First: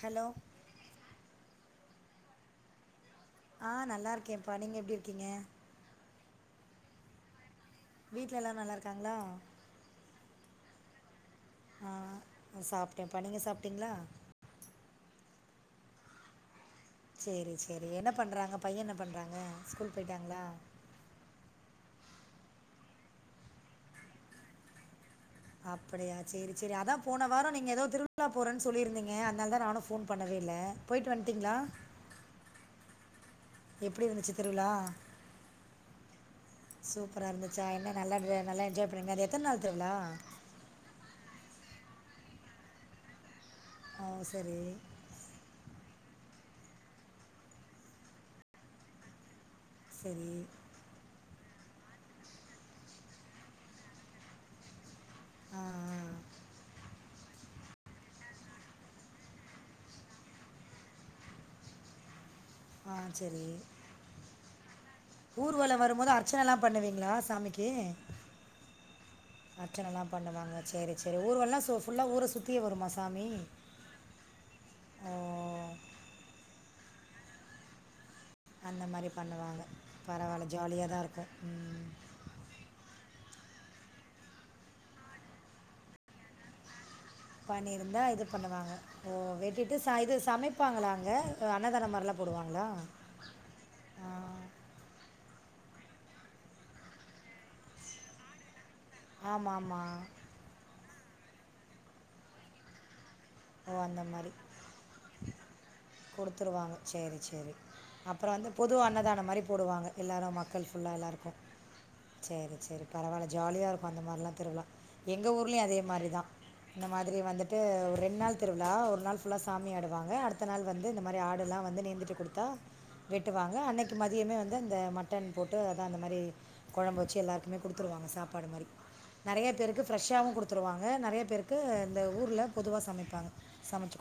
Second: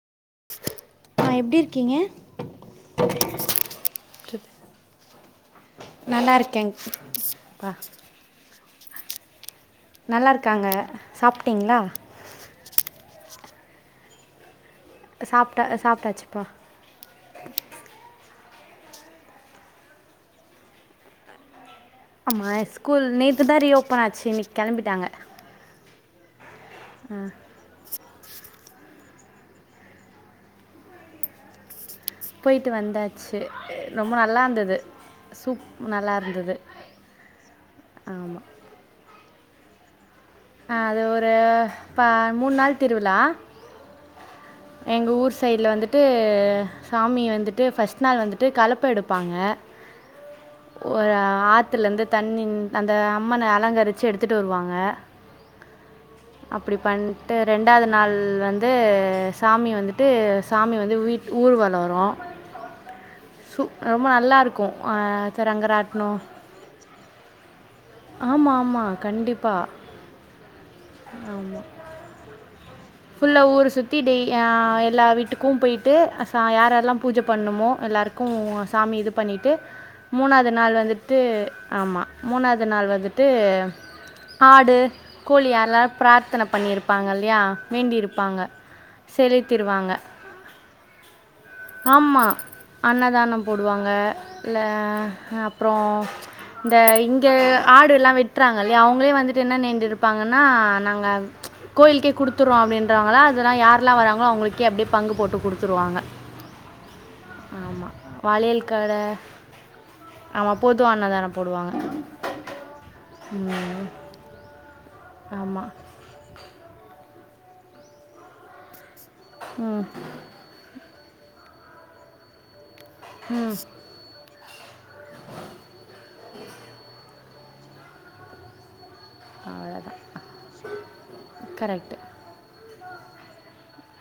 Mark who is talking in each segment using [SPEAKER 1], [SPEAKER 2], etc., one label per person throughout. [SPEAKER 1] Hello?
[SPEAKER 2] ஆ எப்டிருகீங்க?
[SPEAKER 1] ஆ நல்லாருக்கேம்ப்பா நீங்க எப்டிர்க்கீங்க?
[SPEAKER 2] நல்லாருக்கேங் பா.
[SPEAKER 1] வீட்ல எல்லா நல்லாருக்காங்ளா?
[SPEAKER 2] நல்லார்க்காங்க. சாப்டிங்ளா?
[SPEAKER 1] ஆ சாப்ட்டேம்பா நீங்க சாப்டிங்ளா?
[SPEAKER 2] சாப்ட்ட அ சாப்ட்டாச்சுப்பா.
[SPEAKER 1] சேரி சேரி என்ன பண்றாங்க பைய என்ன பண்றாங்க ஸ்கூல் போய்ட்டாங்ளா?
[SPEAKER 2] ஆமா இஸ்கூல் நேத்துதா ரீ ஓப்பன் ஆச்சு இன்னிக் கெளம்பிட்டாங்க.
[SPEAKER 1] அப்படியா சேரி சேரி அதா போன வாரோ நீங்க எதோ திருவி ழா போறேன் சொல்லிருந்தீங்க அதனால்தா நானு ஃபோன் பண்ணவே இல்ல போயிட்டு வந்ட்டிங்ளா?
[SPEAKER 2] ஸ் போயிட்டு வந்தா
[SPEAKER 1] எப்டி இருந்துச்சி திருவிலா
[SPEAKER 2] சூப் நல்லா இருந்தது
[SPEAKER 1] சூப்பரா இருந்துச்சா என்ன நல்லா நல்லா என்ஜாய் பண்ணிங்க ந எத்தன் நாள் திருவிழா
[SPEAKER 2] அது ஒரு பா மூணு நாள் திருவிழா
[SPEAKER 1] அ செரி.
[SPEAKER 2] எங்க ஊர் சைட்ல வந்துட்டு சாமி வந்துட்டு ஃபஸ்ட் நாள் வந்துட்டு கலப்ப எடுப்பாங்க.
[SPEAKER 1] சேரி
[SPEAKER 2] ஒரு ஆத்துல இருந்து தண்ணி அந்த அம்மன அலங்கரிச்சி எடுத்துட்டு வருவாங்க
[SPEAKER 1] ஆ
[SPEAKER 2] அப்டி பண்ட்டு ரெண்டாவது நாள் வந்து சாமி வந்துட்டு சாமி வந்து வீட் ஊர் வளோ வரு
[SPEAKER 1] ஆ செரி
[SPEAKER 2] இருக்கும் த-
[SPEAKER 1] ஊர்வலோ வரும்போது
[SPEAKER 2] ரங்கராட்டினம்
[SPEAKER 1] அர்ச்சன எல்லா பண்ணுவீங்களா சாமி கே
[SPEAKER 2] ஆமாம் ஆமாம் கண்டிப்பாக
[SPEAKER 1] அர்ச்சனல்லா பண்ணுவாங்க சேரி சேரி ஊர்வல எல்லாம் சோ புல்லா ஊர சுத்தியே வருமா சாமி
[SPEAKER 2] புல்லா ஊர சுத் சுத்தி டே அ எல்லா
[SPEAKER 1] ஓ
[SPEAKER 2] வீட்டுக்கு போயிட்டு ச யாரெல்லா பூஜ பண்ணுமோ எல்லாருகு க்கு
[SPEAKER 1] அந்த
[SPEAKER 2] சாமி
[SPEAKER 1] மாதிரி
[SPEAKER 2] இது பண்ணிட்டு
[SPEAKER 1] பண்ணுவாங்க பரவாயில்ல
[SPEAKER 2] மூணாது நாள்
[SPEAKER 1] ஜாலியாக தான்
[SPEAKER 2] வந்துட்டு
[SPEAKER 1] இருக்கும் ம்.
[SPEAKER 2] ஆமா மூணாவது நாள் வந்துட்டு அ ஆடு கோழியா யாரெல்லா பிரார்த்தன பண்ணிருப்பாங்க இல்லயா
[SPEAKER 1] ந்தா இது பண்ணுவாங்க ஓ வெட்டிட்டு ச இது சமைபாங்களா ங்க அன்னதானம் மாரிலா
[SPEAKER 2] ஆமாம்
[SPEAKER 1] போடுவாங்களா
[SPEAKER 2] அன்னதானம் போடுவாங்க
[SPEAKER 1] ஆ,
[SPEAKER 2] இல்ல அப்றோ ம்ச் இந்த இங்கே ஆடு எல்லா வெட் ட்ராங்க இல்லையா அவங்களே வந்துட்டு
[SPEAKER 1] ஆமாம்
[SPEAKER 2] என்ன
[SPEAKER 1] ஆமாம்
[SPEAKER 2] நேந்துருப்பாங்கன்னா நாங்க கோயிலுக்கே கொடுத் த்துறுவோ அப்படின்றவங்களா அதெல்லா
[SPEAKER 1] ஓ
[SPEAKER 2] யாரலா
[SPEAKER 1] அந்த
[SPEAKER 2] வராங்களோ அவங்களுகே அப்டியே பங்கு போட்டு குடுத்துருவாங்க
[SPEAKER 1] குடுதுருவாங்க சேரி சேரி அப்றோ வந்து
[SPEAKER 2] வளையல்
[SPEAKER 1] பொதுவா
[SPEAKER 2] கடை
[SPEAKER 1] அன்னதான மாரி போடுவாங்க எல்லோரு
[SPEAKER 2] ஆமாம்
[SPEAKER 1] மக்கள்
[SPEAKER 2] பொது
[SPEAKER 1] ஃபுல்லா எல்லோருக்கு
[SPEAKER 2] அன்னதானம் போடுவாங்க
[SPEAKER 1] சேரி சேரி பரவால்ல ஜாலியா இருக்கு அந்த மாரிலா திருவிழா எங்க ஊர்லயு
[SPEAKER 2] ஆமாம்
[SPEAKER 1] அதே மாரி தா இந்த மாதிரி வந்துட்டு ஒ ரெண்டு நாள் திருவிழா ஒரு நாள் ல்ல சாமி ஆடுவாங்க அடுத்த நாள் வந்து இந்த மாரி ஆடு எல்லா வந்து நெந்துட்டு கொடுத்தா வெட்டுவாங்க அன்னக் க்கு மதியமே வந்து இந்த மட்டன் போட்டு அதா அந்த மாரி கொழம்பு வச்சு எல்லாரு மமே குடுதுருவாங்க சாப்பாடு மாரி நெறைய பேருக்கு ஃப்ரெஷ்சாவு கொடுத்துருவாங்க நெறைய பேருக்கு இந்த ஊருல பொதுவா சமைபாங்க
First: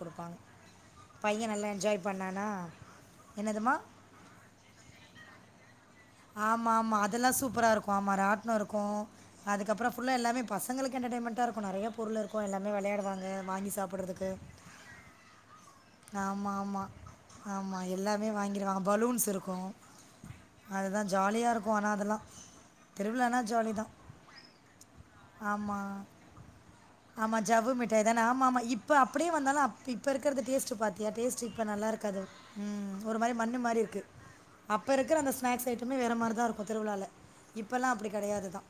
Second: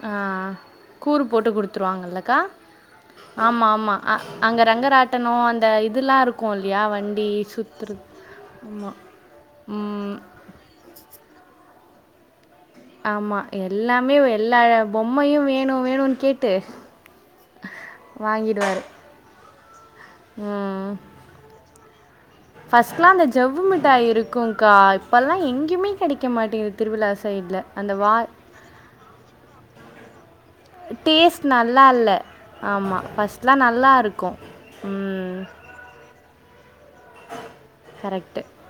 [SPEAKER 2] ஆ கூறு போட்டு
[SPEAKER 1] நல்லா என்ஜாய்
[SPEAKER 2] கொடுத்துருவாங்கல்லக்கா
[SPEAKER 1] பண்ணானா
[SPEAKER 2] ஆமா
[SPEAKER 1] என்னதும்மா
[SPEAKER 2] ஆமா அ அங்க ரங்கராட்டனோ அந்த இ
[SPEAKER 1] ஆமா ஆமா அதெல்லா சூப்பரா இருக்கு ஆமா ராட்டுனோ
[SPEAKER 2] சுற்றுறது
[SPEAKER 1] இருக்கு அதுக்கபுறோ ஃபுல்லா
[SPEAKER 2] ம்.
[SPEAKER 1] எல்லாமே பசங்களுக்கு என்டர்டைமென்டா இருக்கு நெறையா பொருள் இருக்கு எல்லாமே விளையாடுவாங்க
[SPEAKER 2] ஆமா.
[SPEAKER 1] வாங்கி
[SPEAKER 2] எல்லாமே
[SPEAKER 1] சாப்படுறதுக்கு
[SPEAKER 2] எல்லா பொம்மையும் வேணும் வேணும்னு கேட்டு
[SPEAKER 1] ஆமா ஆமா ஆமா எல்லாமே வாங்கிருவாங்க
[SPEAKER 2] வாங்கிடுவாரு.
[SPEAKER 1] பலூன்ஸ் இருக்கு அதுதா ஜாலியா இருக்கு ஆனா அதெல்லா
[SPEAKER 2] பர்ஸ்ட் எல்லா அந்த ஜவ்வு மிட்டாய் இருக்குங்கா இப்ப எல்லா எங்கியுமே
[SPEAKER 1] ஆமாம்
[SPEAKER 2] கிடைக்க மாட்டேங்குது திருவிழா
[SPEAKER 1] ஆமா
[SPEAKER 2] சைடுல.
[SPEAKER 1] ஜவ்வு
[SPEAKER 2] அந்த
[SPEAKER 1] மிட்டாய்
[SPEAKER 2] வா
[SPEAKER 1] தானே ஆமா ஆமா இப்ப அப்படியே வந்தாலு இப்ப இருக்க டேஸ்ட் சு பாத்தேயா
[SPEAKER 2] டேஸ்ட்
[SPEAKER 1] டேஸ்ட்டு இப்ப நல்லா
[SPEAKER 2] இல்ல.
[SPEAKER 1] இருக்காது
[SPEAKER 2] ஆமா.
[SPEAKER 1] அது ஒரு மாரி மண்ணு
[SPEAKER 2] ஃபர்ஸ்ட்லாம்
[SPEAKER 1] மாரி
[SPEAKER 2] நல்லா
[SPEAKER 1] இருக்கு
[SPEAKER 2] இருக்கும்.
[SPEAKER 1] அப்போ இருக்கிற அந்த
[SPEAKER 2] ம்.
[SPEAKER 1] ஸ்நாக்ஸ் ஐட்டமே வேறு மாரி தா இருக்கு திருவிழால இப்போல்லா அப்படி
[SPEAKER 2] கரெக்ட்டு.
[SPEAKER 1] கிடையாது தா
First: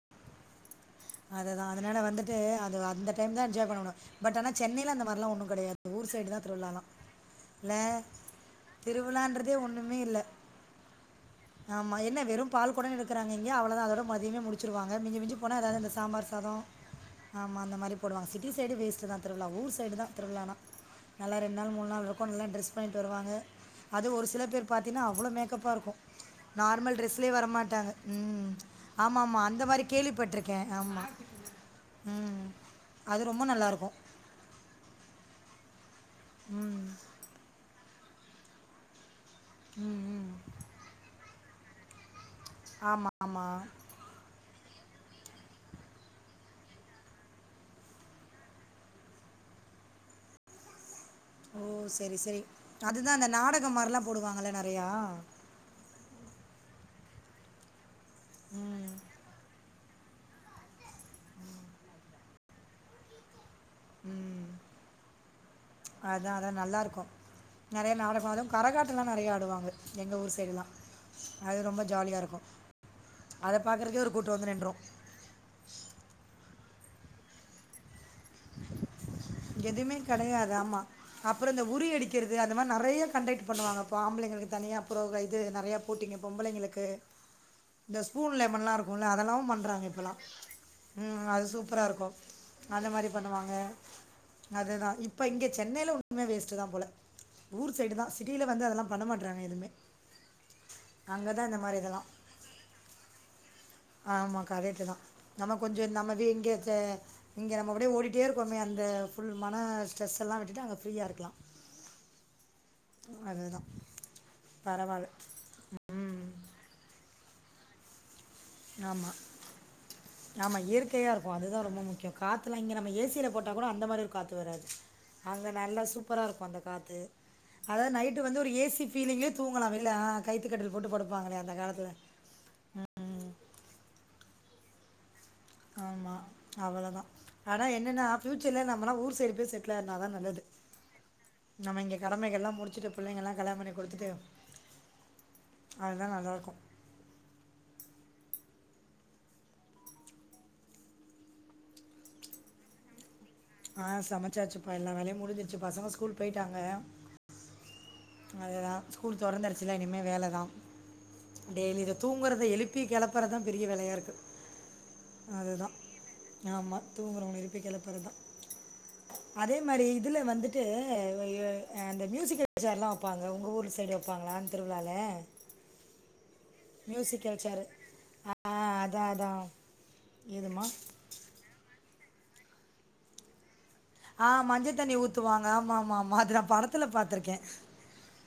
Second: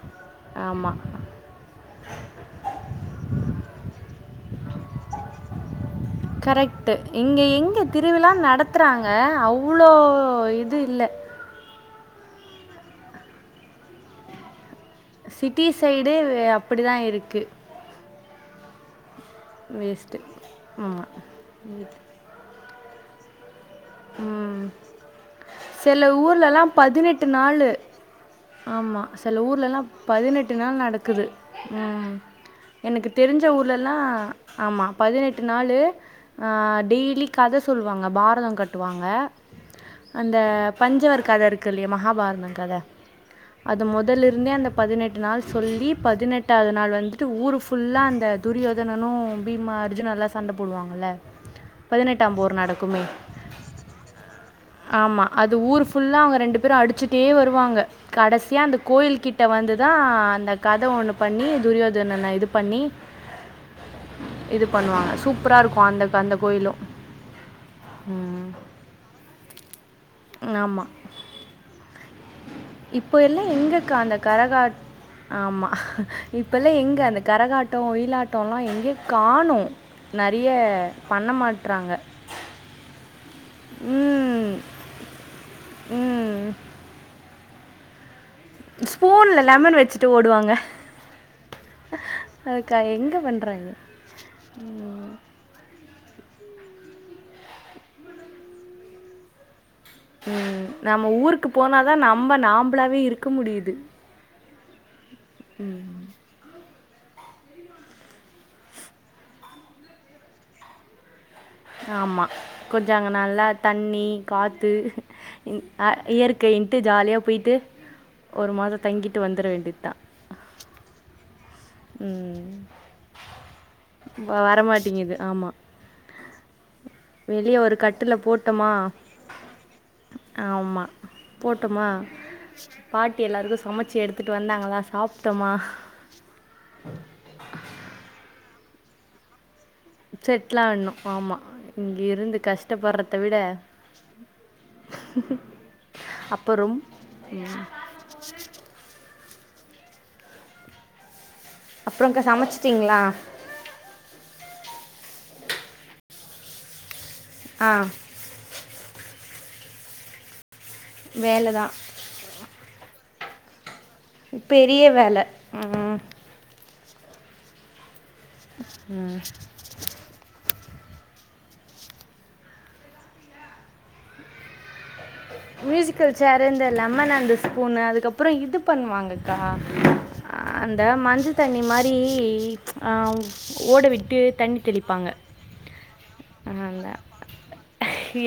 [SPEAKER 2] ஆமா
[SPEAKER 1] அதுதா அதனால வந்துட்டு அது அந்த டைம் தா என்ஜாய் பண்ணணு பட் ஆனா சென்னையில அந்த மாதிரிலா ஒன்னு கிடையாது இந்த ஊர் சைடு தா திருவிழாலா
[SPEAKER 2] கரெக்ட்டு. இங்க
[SPEAKER 1] இல்ல
[SPEAKER 2] எங்க திருவிழா நடத்துறாங்க.
[SPEAKER 1] திருவிழான்றதே
[SPEAKER 2] அவ்ளோ
[SPEAKER 1] ஒண்ணுமே இல்ல
[SPEAKER 2] இது இல்ல.
[SPEAKER 1] ஆமா என்ன வெற பால் கொடோ எடுக்குறாங்க இங்க அவ்ளதா அதோட மதியமே முடிச்சு வச்சுருவாங்க மிஞ்சி மிஞ்சி போனா
[SPEAKER 2] சிட்டி
[SPEAKER 1] ஏதாவது இந்த
[SPEAKER 2] சைடு
[SPEAKER 1] சாம்பார் சாதோ
[SPEAKER 2] அப்படிதான் இருக்கு.
[SPEAKER 1] ஆமா அந்த மாரி போடுவங்க சிட்டி டசைடு வேஸ்ட்டு தா திருவிழா ஊர் சைடு தா
[SPEAKER 2] வேஸ்ட்டு.
[SPEAKER 1] திருவிழான்னா
[SPEAKER 2] ஆமா.
[SPEAKER 1] நல்லா ரெண்டு நாள் மூணு நாள் இரு பொன்லா ட்ரெஸ் பண்ணிட்டு வருவங்க அது ஒரு சில பேர் பாத்தீங்கனா அவ்ளோ மேக்கப்பாருக்கு
[SPEAKER 2] சில ஊர்லலாம்
[SPEAKER 1] நார்மல் ட்ரெஸ்லே வர மாட்டாங்க ம்
[SPEAKER 2] ஆமா
[SPEAKER 1] ஆமாமா.
[SPEAKER 2] சில
[SPEAKER 1] அந்த
[SPEAKER 2] ஊர்லல்லா
[SPEAKER 1] மாரி
[SPEAKER 2] பதினெட்டு
[SPEAKER 1] கேள்விப்பட்டுருக்கேன்.
[SPEAKER 2] நாள்
[SPEAKER 1] ஆமா.
[SPEAKER 2] நடக்குது ம் எனக்கு
[SPEAKER 1] அது ரொம்ப
[SPEAKER 2] தெரிஞ்ச
[SPEAKER 1] நல்லாயிருக்கும்.
[SPEAKER 2] ஊர்லலா ஆமா பதினெட்டு நாளு அ
[SPEAKER 1] ம்.
[SPEAKER 2] டெய்லி கத சொல்லுவாங்க பாரதோ கட்டுவாங்க
[SPEAKER 1] ம் ம்
[SPEAKER 2] அந்த பஞ்சவர் கத இருக்குல்லையா மகாபாரதம் கத
[SPEAKER 1] ஆமா ஆமா
[SPEAKER 2] அது மொதலருந்தே அந்த பதினெட்டு நாள் சொல்லி பதினெட்டாவது நாள் வந்துட்டு ஊர் ஃபுல்லா அந்த துரியோதனனு பீமா அர்ஜுனல்லா சண்ட போடுவாங்கல்ல
[SPEAKER 1] ஓ செரி செரி அதுதா அந்த நாடகம் மாரில்லா போடுவாங்கள்ல நறையா
[SPEAKER 2] ஆமா. அது ஊர் ஃபுல்லா அவுங்க ரெண்டு பேரு அடிச்சுட்டே வருவாங்க கடைசியா அந்த
[SPEAKER 1] ம்
[SPEAKER 2] கோயில்கிட்ட வந்துதா அந்த கத ஒண்ணு பண்ணி துரியோதனன்ன இது பண்ணி
[SPEAKER 1] ம்
[SPEAKER 2] இது பண்ணுவாங்க சூப்பராருக்கு அந்த அந்த கோயிலு
[SPEAKER 1] நறைய நாடகாது கரகாட் ட்டுல்லா நறையா ஆடுவாங்க எங்க ஊர் சைடுலா
[SPEAKER 2] ஆமா.
[SPEAKER 1] அது ரொம்ப ஜாலியாருக்கு
[SPEAKER 2] இப்பயெல்லா எங்கக்கா அந்த கரகா ஆமா இப்பல்லா எங்க அந்த கரகாட்டோ ஒயிலாட் டோல்லா எங்கியோ காணு
[SPEAKER 1] எதுவுமே
[SPEAKER 2] நறைய பண்ண மாட்றாங்க
[SPEAKER 1] து அந்த மாரி நறைய கண்டெக்ட் பண்ணுவாங்க இப்ப
[SPEAKER 2] ம்.
[SPEAKER 1] ஆம்பளைங்களுக்கு தனியா ப்ரோக் இது நறையா போட்டிங்க
[SPEAKER 2] ம்.
[SPEAKER 1] பொம்பளைங்களுக்கு இந்த ஸ்பூன் லேமன்லா இருக்கால்ல
[SPEAKER 2] ஸ்பூன்ல
[SPEAKER 1] அதெல்லவு
[SPEAKER 2] லெமன்
[SPEAKER 1] பண்றாங்க
[SPEAKER 2] வச்சுட்டு
[SPEAKER 1] இப்போல்லா
[SPEAKER 2] ஓடுவாங்க.
[SPEAKER 1] ம் அது சூப்பராருக்கு
[SPEAKER 2] அதுக்காயிங்
[SPEAKER 1] பண்ணுவாங்க அதுதா இப்ப இங்க சென்னையில மே வேஸ்ட்டு தா போல ஊர் சைடு தா சிட்டியில வந்து அதெல்லா பண்ண மாட்றாங்க எதுவுமே
[SPEAKER 2] ம் நம்ம
[SPEAKER 1] அங்கே தான்
[SPEAKER 2] ஊருக்கு
[SPEAKER 1] இந்த மாதிரி
[SPEAKER 2] போனாதா
[SPEAKER 1] இதெல்லாம்
[SPEAKER 2] நம்ப நம்பளாவே இருக்க முடியுது
[SPEAKER 1] ஆமா கரெக்ட்டு தா நம்ம கொஞ்சோ நம்ம இங்க இங்க நம்ம அப்டியே ஓடி ட்டே இருக்கோமே அந்த ஃபுல் மன ஸ்ட்ரெஸல்லா விட்டுட்டு அங்க ஃப்ரீயாருக்கலா
[SPEAKER 2] ஆமா கொஞ்சோ அங்க நல்லா தண்ணி காற்று
[SPEAKER 1] பரவாயில்ல
[SPEAKER 2] இ ஆ இயற்கையின்ட்டு ஜாலிய போயி்ட்டு ஒரு மாதோ தங்கிட்டு வந்துட வேண்டியத் தா
[SPEAKER 1] ஆமா இயற்கையாருக்கு அதுதா ரொம்ப முக்கியோ
[SPEAKER 2] ம்
[SPEAKER 1] காத்துல இங்க நம்ம ஏசியில போட்டா கோட அந்த மாரி ஒரு காத்து
[SPEAKER 2] வ-
[SPEAKER 1] வராது
[SPEAKER 2] வரமாட்டேங்குது
[SPEAKER 1] அங்க
[SPEAKER 2] ஆமாம்
[SPEAKER 1] நல்லா சூப்பரா இருக்கு அந்த காத்து
[SPEAKER 2] வெளியே ஒரு
[SPEAKER 1] அதாவது
[SPEAKER 2] கட்டில்
[SPEAKER 1] நைட்டு வந்து ஒரு
[SPEAKER 2] போட்டோமா
[SPEAKER 1] ஏசி ஃபீலிங்குலே தூங்கலா வெளிய அ கைத்துக்கட்டில் போட்டு
[SPEAKER 2] ஆமாம்
[SPEAKER 1] படுப்பாங்களே அந்த
[SPEAKER 2] போட்டோமா
[SPEAKER 1] காலத்துல
[SPEAKER 2] பாட்டி எல்லாருக்கு சமைச்சு எடுத்துட்டு வந்தாங்களா சாப்ட்டோமா
[SPEAKER 1] ஆமா அவ்ளோதா ஆனா என்னன்னா ஃபியூச்சர்ல நம்மல்லா ஊர் சைடு போய் செட் டுல ஆனாதா நல்லது
[SPEAKER 2] செட்டில் ஆகணும் ஆமாம்
[SPEAKER 1] நம்ம இங்க
[SPEAKER 2] இங்கே இருந்து
[SPEAKER 1] கடமைகள்லா முடிச்சுட்டு
[SPEAKER 2] கஷ்டப்படுறத
[SPEAKER 1] பிள்ளைங்கெல்லா கல்யாணம் பண்ணி குடுத்துட்டு
[SPEAKER 2] அப்பறோம் அப்றோங்க்கா சமைச்சுட்டீங்களா
[SPEAKER 1] ஆ சமைச்சாச்சுப்பா எல்லா வேலையு முடிஞ்சிச்சு பசங்க ஸ்கூல் போயிட்டாங்க
[SPEAKER 2] ஆ
[SPEAKER 1] அதேதா ஸ்கூல் தொறந்துரிச்சில இனிமே வேல தா
[SPEAKER 2] வேலை தான்
[SPEAKER 1] டெய்லி இத தூங்கறது எழுப்பி கெளப்புறதுதா பெரிய வேலயாருக்கு
[SPEAKER 2] பெரிய வேல ம்
[SPEAKER 1] ஆமா தூங்குறவங்கள எழுப்பி கெளப்புறதுதா
[SPEAKER 2] ம்
[SPEAKER 1] மாரி இதுல வந்துட்டு வ ஆ அந்த மியூசிக்கல் சேர்லா வப்பாங்க உங்க ஊரு சைடு வப்பாங்களா அந்த திருவிழால
[SPEAKER 2] மியூசிக்கல் சேர் இந்த லெமன் அண்ட்
[SPEAKER 1] சேர்
[SPEAKER 2] ஸ்பூன் அதுக்கப்றோ இது
[SPEAKER 1] அதான்
[SPEAKER 2] பண்ணுவாங்கக்கா
[SPEAKER 1] அதான் எதுமா
[SPEAKER 2] அந்த மஞ்ச தண்ணி மாரி, ஆ ஓடவிட்
[SPEAKER 1] ஆ, மஞ்ச தண்ணி ஊத்துவாங்க ஆமா ஆமா ஆமா அது நா படத்துல பாத்துருக்கே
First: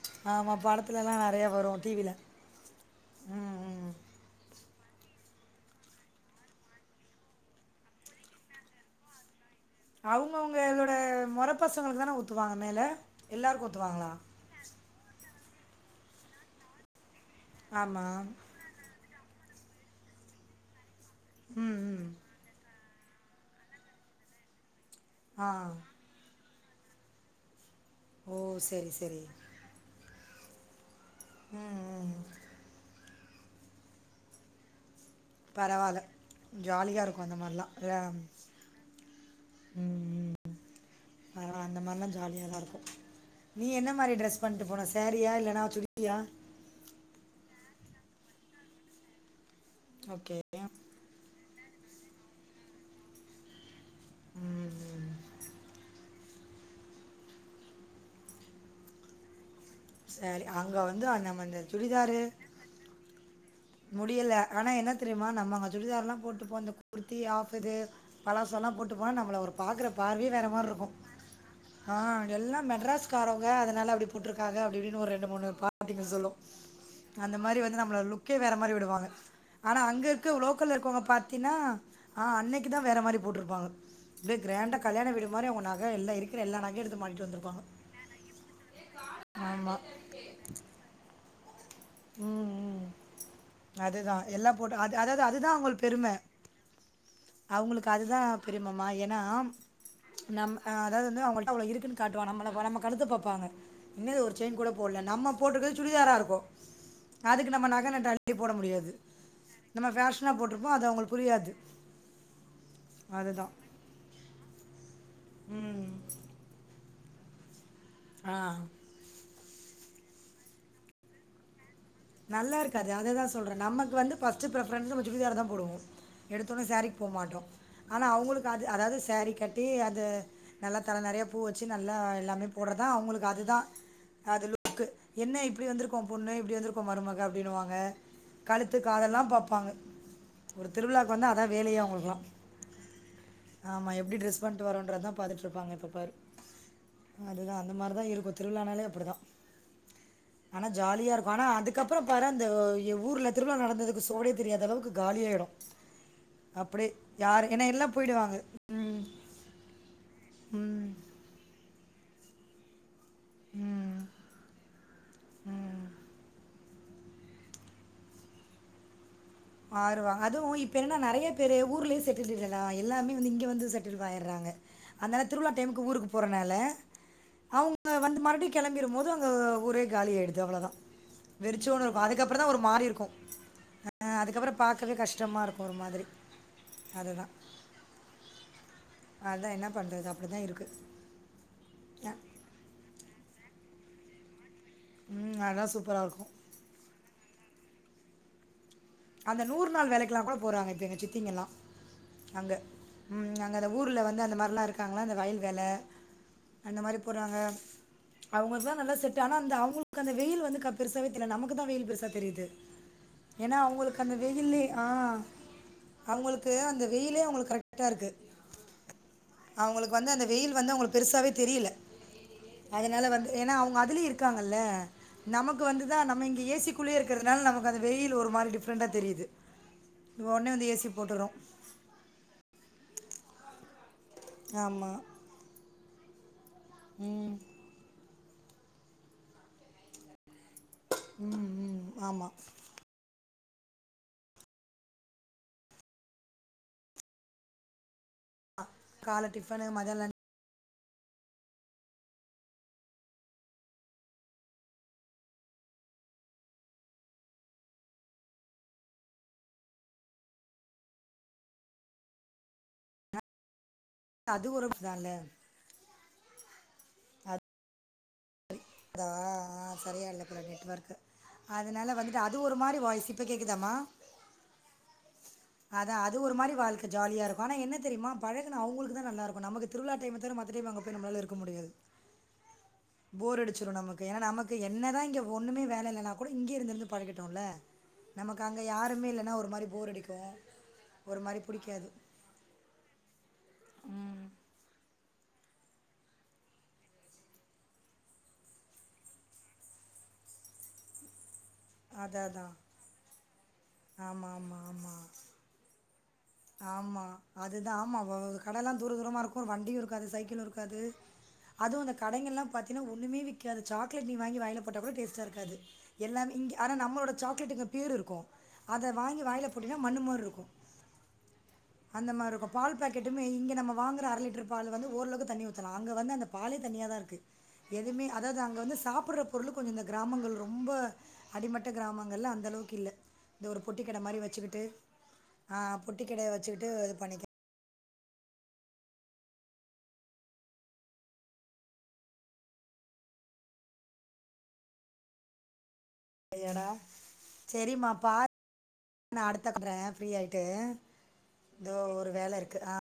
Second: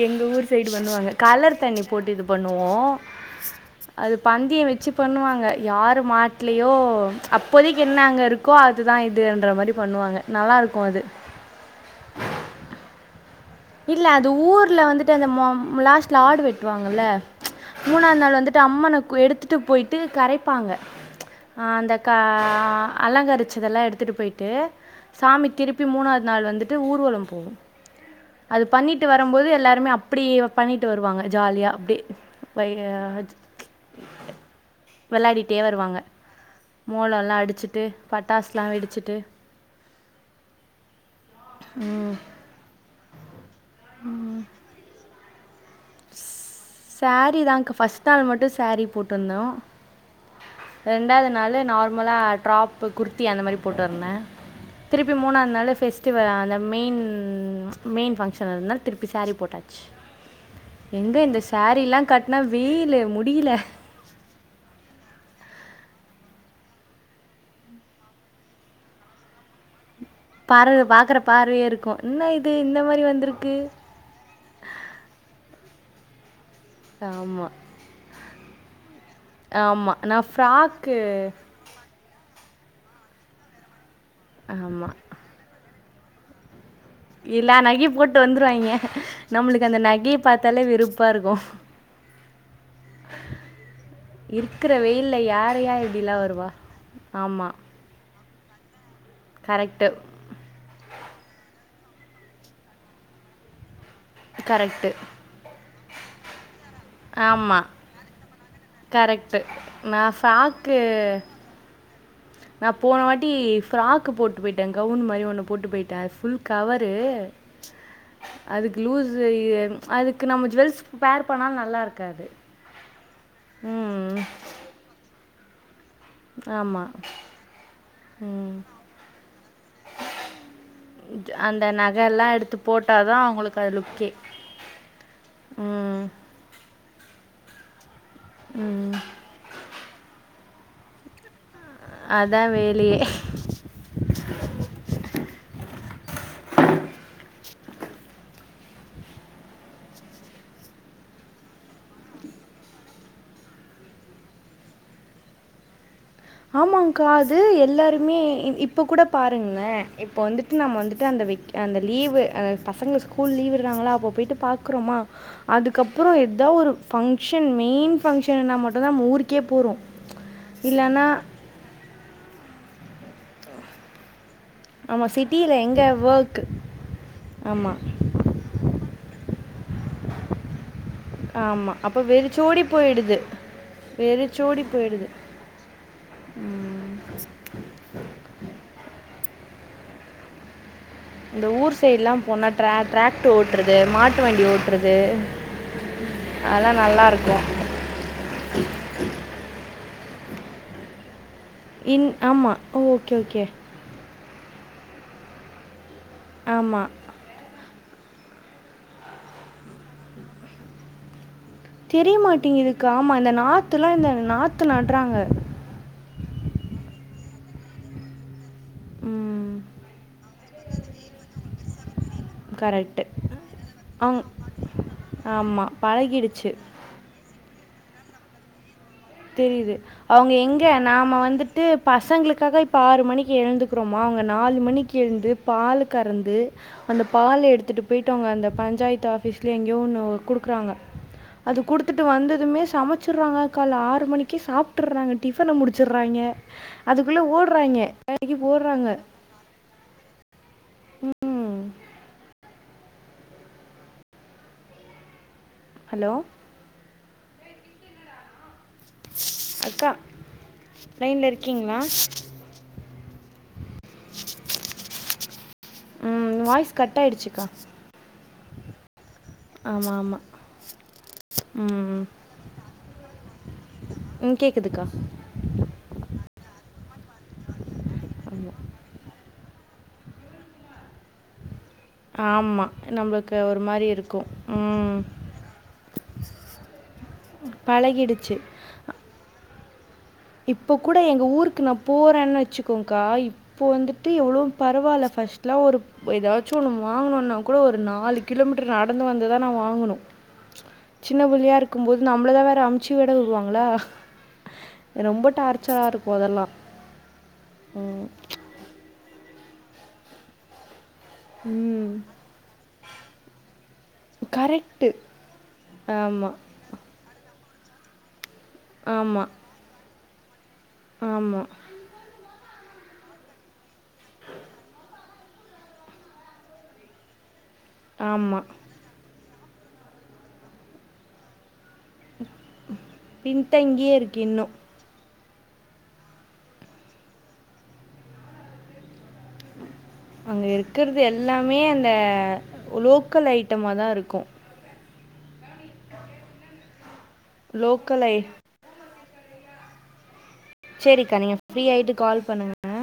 [SPEAKER 2] எங்க ஊர் சைடு பண்ணுவாங்க கலர் தண்ணி
[SPEAKER 1] வரும்
[SPEAKER 2] போட்டு
[SPEAKER 1] டிவியில்
[SPEAKER 2] இது பண்ணுவோ
[SPEAKER 1] ம் ம்
[SPEAKER 2] அது பந்திய வச்சு பண்ணுவாங்க யாரு மாட்லையோ அப்போதைக்கி என்ன அங்க இரு க்கோ அதுதா இதுன்ற மாரி
[SPEAKER 1] அவங்கவுங்களோட மொறப்பசங்களுக்கு தான ஊத்துவாங்க மேல, எல்லாருக்கு ஊத்
[SPEAKER 2] இல்ல அது ஊர்ல வந்துட்டு அந்த மொ லாஸ்ட்ல ஆடு வெட்டுவாங்கல்ல
[SPEAKER 1] ஆமா
[SPEAKER 2] மூணாநாள் வந்து ட்டு அம்மன கோ எடுத்துட்டு போயிட்டு கரைப்பாங்க அ
[SPEAKER 1] ம்
[SPEAKER 2] அந்த
[SPEAKER 1] ம்
[SPEAKER 2] க அலங்கரி ச்சதெல்லா எடுத்துட்டு போயிட்டு
[SPEAKER 1] ஆ
[SPEAKER 2] சாமி திருப்பி மூணாவது நாள் வந்துட்டு ஊர்வலம் போவு
[SPEAKER 1] ஓ
[SPEAKER 2] அது
[SPEAKER 1] சரி
[SPEAKER 2] பண்ணிட்டு
[SPEAKER 1] சரி
[SPEAKER 2] வரும்போது எல்லாருமே அப்டி பண்ணிட்டு வருவாங்க ஜாலியா
[SPEAKER 1] ம்
[SPEAKER 2] அப்டியே
[SPEAKER 1] ம்
[SPEAKER 2] பைய வச் வெளையாடிட்டே வருவாங்க
[SPEAKER 1] பரவால்ல ஜாலியா இருக்கு
[SPEAKER 2] மோளம்லா
[SPEAKER 1] அந்த மாரிலா
[SPEAKER 2] அடிச்சுட்டு பட்டாசுலா வெடிச்சுட்டு
[SPEAKER 1] ம் ம் அதலா அந்த மாரிலா ஜாலியாதா இருக்கும் நீ என்ன மாரி டிரெஸ் பண்ணிட்டு போன சாரியா இல்லன்னா சுடி
[SPEAKER 2] சாரிதாக்கா ஃபர்ஸ்ட் நாள் மட்டு சாரி போட்டுருந்தோ
[SPEAKER 1] ஓகே
[SPEAKER 2] ரெண்டாவது நாளு நார்மலா ட்ராப் பு குர்த்தி அந்த மாரி போட்டுருந்தே
[SPEAKER 1] ம் ம்.
[SPEAKER 2] திருப்பி மூணாதுநாள் பெஷ் டிவல் அந்த மெயின் மெயின் ஃபங்க்ஷன் இருந்ததனால திருப்பி சாரி போட்டா ச்
[SPEAKER 1] சரி அங்க வந்து
[SPEAKER 2] எங்க இந்த
[SPEAKER 1] நம்ம
[SPEAKER 2] சாரி எல்லா
[SPEAKER 1] சுடிதாரு
[SPEAKER 2] கட்டனா வெயிலு முடியல
[SPEAKER 1] முடியல, ஆனா என்ன தெரியுமா நம்ம அங்க சுடிதார்லா போட்டுப்போனா அந்த குர்த்தி ஆஃப் இது பழசல்லா போட்டு போனா நம்மள ஒரு பாக்கற பார்வையே வேற மாரி
[SPEAKER 2] பார்வை
[SPEAKER 1] இருக்கு,
[SPEAKER 2] பார்க்குற பார்வையே
[SPEAKER 1] ஆ
[SPEAKER 2] இருக்கும் என்ன இது
[SPEAKER 1] எல்லா
[SPEAKER 2] இந்த மாதிரி
[SPEAKER 1] மெட்ராஸ்காரங்க
[SPEAKER 2] வந்திருக்கு
[SPEAKER 1] அதனால அப்டி போட்ருக்காங்க அப்டி இப்டின்னு ஒரு ரெண்டு மூணு பாட்டிங்க சொல்லு அந்த
[SPEAKER 2] ஆமாம்
[SPEAKER 1] மாரி வந்து நம்மள லுக் க்கே வேற மாரி விடுவாங்க ஆனா
[SPEAKER 2] ஆமாம்
[SPEAKER 1] அங்க
[SPEAKER 2] நான்
[SPEAKER 1] இருக்க லோக்கல்ல
[SPEAKER 2] ஃப்ராக்கு
[SPEAKER 1] இருக்கவங்க பாத்தீனா ஆ, அன்னைக்குதா வேற மாரி போட்ருப்பாங்க அப்படியே கிராண்டா
[SPEAKER 2] ஆமாம்
[SPEAKER 1] கல்யாணவீடு மாரி அவங்க நக எல்லா இருக் கற எல்லா நகையு எடுத்து மாட்டிட்டு
[SPEAKER 2] எல்லா
[SPEAKER 1] வந்திருப்பாங்க.
[SPEAKER 2] நகையு போட்டு வந்துருவாங்க நம்மளுக்கு
[SPEAKER 1] ஆமா.
[SPEAKER 2] அந்த நகைய பாத்தாலே வெறுப் பாருக்கு
[SPEAKER 1] ம் ம் அதுதா எல்லா
[SPEAKER 2] இருக்கிற
[SPEAKER 1] போட்டு அது அதாது
[SPEAKER 2] வெயிலில்
[SPEAKER 1] அதுதா
[SPEAKER 2] யாரையா
[SPEAKER 1] அவங்க பெரும
[SPEAKER 2] இப்படிலாம் வருவா ஆமாம்
[SPEAKER 1] அவங்களுக் கு அதுதா பெருமைமா ஏன்னா
[SPEAKER 2] கரெக்டு
[SPEAKER 1] நம் அ அதாவது வந்து அவங்கள்ட அவ்ளோ இருக்குன்னு காட்டுவாங் நம்மள நம்ம கழுத்த பாப்பாங்க என்னது ஒரு செயின் கூட
[SPEAKER 2] கரெக்ட்டு
[SPEAKER 1] போட்லயானு நம்ம போட்ருக்கது சுடிதாரா இருக்கு அதுக்கு நம்ம
[SPEAKER 2] ஆமாம்
[SPEAKER 1] நகை நட் ட அள்ளி போட முடியாது
[SPEAKER 2] கரெக்ட்டு
[SPEAKER 1] நம்ம
[SPEAKER 2] நான்
[SPEAKER 1] பேஷனா போட்ருப்போ அது அவங்களுக்கு புரியாது
[SPEAKER 2] நா போனவாட்டி
[SPEAKER 1] அதுதான்
[SPEAKER 2] ஃப்ராக் போட்டு போயிட்டே கவுன் மாரி ஒண்ணு போட்டு
[SPEAKER 1] ம்
[SPEAKER 2] போயிட்டே ஃபுல் கவரு
[SPEAKER 1] ஆ
[SPEAKER 2] அதுக்கு லூஸ் அதுக்கு நம்ம ஜுவெல்ஸ் பேர் பண்ணா நல்லா இருக்காது
[SPEAKER 1] நல்லாருக்காது அததா சொல்ற நமக்கு வந்து
[SPEAKER 2] ம்
[SPEAKER 1] ஃபஸ்டு பிரிஃபரன்ஸ் நம்ம சுடிதாரதா போடுவோ எடுத்தோன்ன
[SPEAKER 2] ஆமாம்
[SPEAKER 1] சரீக்கு போ மாட்டோ ஆனா அவங்களுக்கு
[SPEAKER 2] ம்
[SPEAKER 1] அது அதாவது சரீ கட்டி அது நல்லா தல நெறையா
[SPEAKER 2] ஜ-
[SPEAKER 1] பூ வெச்சு
[SPEAKER 2] அந்த
[SPEAKER 1] நல்லா
[SPEAKER 2] நகையெல்லாம்
[SPEAKER 1] எல்லாமே
[SPEAKER 2] எடுத்து
[SPEAKER 1] போட்றதா
[SPEAKER 2] போட்டால்
[SPEAKER 1] அவங்களு
[SPEAKER 2] தான்
[SPEAKER 1] அதுதா
[SPEAKER 2] அவங்களுக்கு அது லுக்கே
[SPEAKER 1] அது லுக்கு என்ன இப்டி வந்திருக்கோ
[SPEAKER 2] ம்
[SPEAKER 1] பொண்ணு இப்டி வந்துருக் ஓ மருமக அப்டின்னு வாங்க கழுத்து
[SPEAKER 2] ம்
[SPEAKER 1] காதெல்லா பாப்பாங்க ஒரு திருவிழாவுக்கு வந்தா அதா வேலையே அவங்ளுக்குலா
[SPEAKER 2] அதான் வேலையே
[SPEAKER 1] ஆமா எப்டி ட்ரஸ் பண்ட்டு வரோன்றதா பாத்துட்ருப்பங்க எப்பப்பாரு அதுதா அந்த மாரிதா இருக்கோ திருவிலனாலே அப்டிதா ஆனா ஜாலியா இருக்கோ ஆனா அது கப்புறோ பாரே அந்த ஒ ய ஊர்ல திருவிழா நடந்ததுக்கு சோடே தெரியாத அளவுக்கு காலியாயிடோ
[SPEAKER 2] ஆமாங்கா அது
[SPEAKER 1] எல்லாம்
[SPEAKER 2] எல்லாருமே
[SPEAKER 1] போயிடுவாங்க
[SPEAKER 2] இ இப் இப்ப
[SPEAKER 1] ம்,
[SPEAKER 2] கூட பாருங்க்ளே இப்ப வந்துட்டு நம்ம
[SPEAKER 1] ம்,
[SPEAKER 2] வந்துட்டு அந்த வெக் அந்த லீவு அ பசங்க ஸ் ஸ்கூல் லீவ் விடுறங்களா
[SPEAKER 1] ம்,
[SPEAKER 2] அப்ப போயிட்டு பாக் க்குறோமா
[SPEAKER 1] ம்.
[SPEAKER 2] அதுக்கப்புரோ எதா ஒரு பங்ஷன் மெயின் பங்ஷன்ன மட்டுதா நாம ஊருக்
[SPEAKER 1] ஆயிருவா அதுவு இப்ப என்னா நெறையப் பேரு ஊர்லே செட்டில் இல்லடா எல்லாமே வந்து இங்கே வந்து செட்டில்வ் ஆயிட்றாங்க
[SPEAKER 2] ஆமா
[SPEAKER 1] அனால
[SPEAKER 2] சிட்டியில
[SPEAKER 1] திருவுலா
[SPEAKER 2] எங்க
[SPEAKER 1] டைமுக்கு ஊருக்கு
[SPEAKER 2] ஒர்க்.
[SPEAKER 1] போறனால
[SPEAKER 2] ஆமா,
[SPEAKER 1] அவுங்க வந்து மறுப்டியு கெளம்பிடும்போது அங்க ஊரே காலியாய்டுது அவ்ளோதா
[SPEAKER 2] ஆமா.
[SPEAKER 1] வெறிச்சோன்னு
[SPEAKER 2] அப்ப
[SPEAKER 1] இருக்ககோ அதுக்கப்புறோ தா ஒரு
[SPEAKER 2] வெறிச்சோடி
[SPEAKER 1] மாரி இருக்கு
[SPEAKER 2] போயிடுது.
[SPEAKER 1] அ அக்கப்புறோ
[SPEAKER 2] வெறிச்சோடி
[SPEAKER 1] பாக்கவே
[SPEAKER 2] போயிடுது.
[SPEAKER 1] கஷ்டமா இருக்கோ ஒரு மாதிரி அதுதா அதா என்ன பண்றது அப்டிதா இருக்கு
[SPEAKER 2] இந்த ஊர் சைட்லா போனா டிரா டிராக்டு ஓட்டுறது மாட்டு வண்டி ஓட் றது
[SPEAKER 1] ம் அதெல்லாம் சூப்பராக இருக்கும்
[SPEAKER 2] அதுலா நல்லா இருக்கு
[SPEAKER 1] அந்த நூறு நாள் வேலைக்கெல்லா கூட போறாங்க இப்ப எங்க சித்திங்கல்லா
[SPEAKER 2] இன் ஆமா.
[SPEAKER 1] அங்க
[SPEAKER 2] ஓகே,
[SPEAKER 1] ம்
[SPEAKER 2] ஓகே.
[SPEAKER 1] அங்க அந்த ஊர்ல வந்து அந்த மார்லா இருக்காங்களா அந்த வயல் வேல அந்த
[SPEAKER 2] ஆமா.
[SPEAKER 1] மாரி போட்றாங்க அவங்களுக்குதா நல்லா செட் ஆனா அந்த அவங்களுக்கு அந்த வெயில் வந்து க பெருசாவே தெர்ல நமக்குதா வெயில் பெருசா தெரியுது
[SPEAKER 2] தெரியமாட்டேங்குதுக்கா. ஆமா, இந்த
[SPEAKER 1] ஏன்னா அவுங்
[SPEAKER 2] நாத்துலாம்
[SPEAKER 1] களுக்கு
[SPEAKER 2] இந்த
[SPEAKER 1] அந்த வெயிலு
[SPEAKER 2] நாத்து
[SPEAKER 1] ஆ
[SPEAKER 2] நடுறாங்க.
[SPEAKER 1] அவுங்களுக்கு அந்த வெயிலே அவுங்களுக்கு கரெக்டா இருக்கு
[SPEAKER 2] ம்.
[SPEAKER 1] அவுங்களுக்கு வந்து அந்த வெயில் வந்து அவங்களுக்கு பெருசாவே தெரியில
[SPEAKER 2] கரெக்ட்டு.
[SPEAKER 1] அதனால வந்து ஏனா அவுங்க அதுலே
[SPEAKER 2] அங்
[SPEAKER 1] இருக்காங்கல்ல நமக்கு
[SPEAKER 2] ஆமா,
[SPEAKER 1] வந்துதா நம்ம இங்க
[SPEAKER 2] பழகிடுச்சு.
[SPEAKER 1] ஏசி குள்ளே இருக்கிறதுனால நமக்கு அது வெயில் ஒரு மாரி டிப்ரண்டா தெரியுது
[SPEAKER 2] தெரியிது அவுங்க
[SPEAKER 1] உடனே
[SPEAKER 2] எங்க
[SPEAKER 1] வந்து ஏசி
[SPEAKER 2] நாம
[SPEAKER 1] போட்டுறோம்
[SPEAKER 2] வந்துட்டு பசங்ளுக்காக இப்ப ஆறு மணிக்கு எழுந்துக்றோமா அவுங்க நாலு மணிக்
[SPEAKER 1] ஆமாம்
[SPEAKER 2] எழுந்து பாலு கறந்து அந்த
[SPEAKER 1] ம்
[SPEAKER 2] பால் எடுத்துட்டு பேய்ட்டு வாங்க அந்த பஞ்சாயத்து ஆபிஸ்லயே எங்யோ ஒன்னு குடுக்குறாங்க
[SPEAKER 1] ம்
[SPEAKER 2] அது
[SPEAKER 1] ம்
[SPEAKER 2] குடுத்துட்டு
[SPEAKER 1] ஆமாம்
[SPEAKER 2] வந்ததுமே சமச்சறாங்க கால ஆறு து மணிக்கு சாப்ட்டுறாங்க டிபன முடிச்சிறாய்ங்க அதுக்குள்ள ஓட்றாய்ங்கே வேலைக்கி ஓட்றாங்க
[SPEAKER 1] டிபனு மதியாண லஞ்
[SPEAKER 2] ம் ஹலோ அக்கா லைன்ல இருக்கீங்ளா
[SPEAKER 1] அது ஒருப் சால
[SPEAKER 2] ம் வாய்ஸ் கட் ஆயிடுச்சுக்கா
[SPEAKER 1] அதா ஆ
[SPEAKER 2] ஆமா,
[SPEAKER 1] சரியா
[SPEAKER 2] ஆமா.
[SPEAKER 1] இல்ல போல நெட்வர்க்கு அதனால
[SPEAKER 2] ம்.
[SPEAKER 1] வந்துட்டு அ அது ஒரு மாரி வாய்ஸ் இப்ப கேக்குதாமா
[SPEAKER 2] ம் கேக்குதுக்கா
[SPEAKER 1] அதா அது ஒரு மாரி வாழ்க்க ஜாலிய இருக்கும் ஆனா என்ன தெரியுமா பழகுன அவுங்களுக்கு தா நல்லாருக் அப்ப நமக்கு திருவிழா டைம் தவற மத்த டைம் அங்க போய் நம்மளால இருக்க முடியது
[SPEAKER 2] ஆமா நம்மளுக்கு ஒரு
[SPEAKER 1] வெச்சுரு
[SPEAKER 2] மாரி
[SPEAKER 1] நமக்கு ஏன்னா
[SPEAKER 2] இருக்கும்.
[SPEAKER 1] நமக்கு என்ன
[SPEAKER 2] ம்.
[SPEAKER 1] தா இங்க ஒன்னுமே வேல இல்லனா கூட இங்கேய இருந்து இருந்து பழகிட்டோல
[SPEAKER 2] பழகிடுச்சு
[SPEAKER 1] அங்க யாருமே இல்லன்னா ஒரு மாரி போர் அடிக்
[SPEAKER 2] இப்போ கூட எங்க ஊருக்கு நா போறேன்னு வச்சுக்கோக்கா இப்போ வந்துட்டு எவ்ளவோ பரவாயில்ல ஃபர்ஸ்ட்லா ஒரு ஒ ஏதாச்சு ஒண்ணு வாங்கணுனா கூட ஒரு நாலு கிலோமீட்டர் நடந்து வந்துதா நா வாங்கனு சின்ன பிள்ளையா இருக்கும்போது
[SPEAKER 1] அதான்
[SPEAKER 2] நம்ளதா
[SPEAKER 1] அதான்.
[SPEAKER 2] வேற அனுப்சு விட விடுவாங்களா
[SPEAKER 1] ஆமா ஆமா ஆ
[SPEAKER 2] ரொம்ப டார்ச்சரா இருக்கு அதெல்லா
[SPEAKER 1] ஆமா அதுதா ஆமா கடையெல்லா தூர தூரமா இருக்கு வண்டியு இருக்காது சைக்கிளு இருக்காது அதுவு
[SPEAKER 2] ம்.
[SPEAKER 1] இந்த கடைங்கல்லா பாத்தீன்னா ஒன்னுமே விக்காது சாக்லேட் நீ வாங்கி வாய்ல போட்டா
[SPEAKER 2] கரெக்ட்டு.
[SPEAKER 1] கூட டெஸ்ட்டா இருக்காது.
[SPEAKER 2] ஆமா
[SPEAKER 1] எல்லாமே இங்க ஆனா நம்மளோட சாக்லேட்டுங்க ப்யூர் இருக்கு அத வாங்கி
[SPEAKER 2] ஆமா,
[SPEAKER 1] வாயில போட்டீங்கனா மண் மாரி இருக்கு
[SPEAKER 2] ஆமா
[SPEAKER 1] அந்த மாரி இருக்கு பால் பாக்கெட்டுமே இங்க நம்ம வாங்குற அர லிட்டர் பால் வந்து ஓரளவு தண்ணி ஊத்தலா அங்க வந்து அந்த பாலே தண்ணியா தா இருக்கு எதுவுமே அதாது
[SPEAKER 2] ஆமா.
[SPEAKER 1] அங்க வந்து சாப்புடுற பொருள் கொஞ்ச இந்த கிராமங்கள் ரொம்ப அடிமட்ட கிராமங்கள் அந்தளவுக்கு இல்ல இந்த ஒரு பொட்டி
[SPEAKER 2] பின்தங்கியே
[SPEAKER 1] கட
[SPEAKER 2] இருக்கு
[SPEAKER 1] மாதக்ஷரி
[SPEAKER 2] இன்னும்.
[SPEAKER 1] வச்சுக்கிட்டு அ குட்டி கடையா வச்சுகிட்டு இது பண்ணிக்கேன்
[SPEAKER 2] அங்க இருக்கிறது எல்லாமே அந்த லோக்கல் ஐட்டமா தான் இருக்கும்
[SPEAKER 1] டயடா செரிம்மா
[SPEAKER 2] லோக்கல்
[SPEAKER 1] பா
[SPEAKER 2] ஐ
[SPEAKER 1] நான் அடுத்தடுறேன் ஃப்ரீயா ஆய் ட்டு
[SPEAKER 2] சரிக்கா நீங்கள் ஃப்ரீ
[SPEAKER 1] தோ
[SPEAKER 2] ஆயிட்டு
[SPEAKER 1] ஒரு
[SPEAKER 2] கால்
[SPEAKER 1] வேலை
[SPEAKER 2] பண்ணுங்க
[SPEAKER 1] இருக்கு ஆ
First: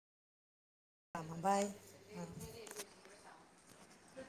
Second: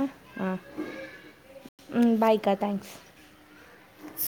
[SPEAKER 2] ஆ
[SPEAKER 1] ஆ பாய்
[SPEAKER 2] ம் பாய்க்கா தேங்க்ஸ்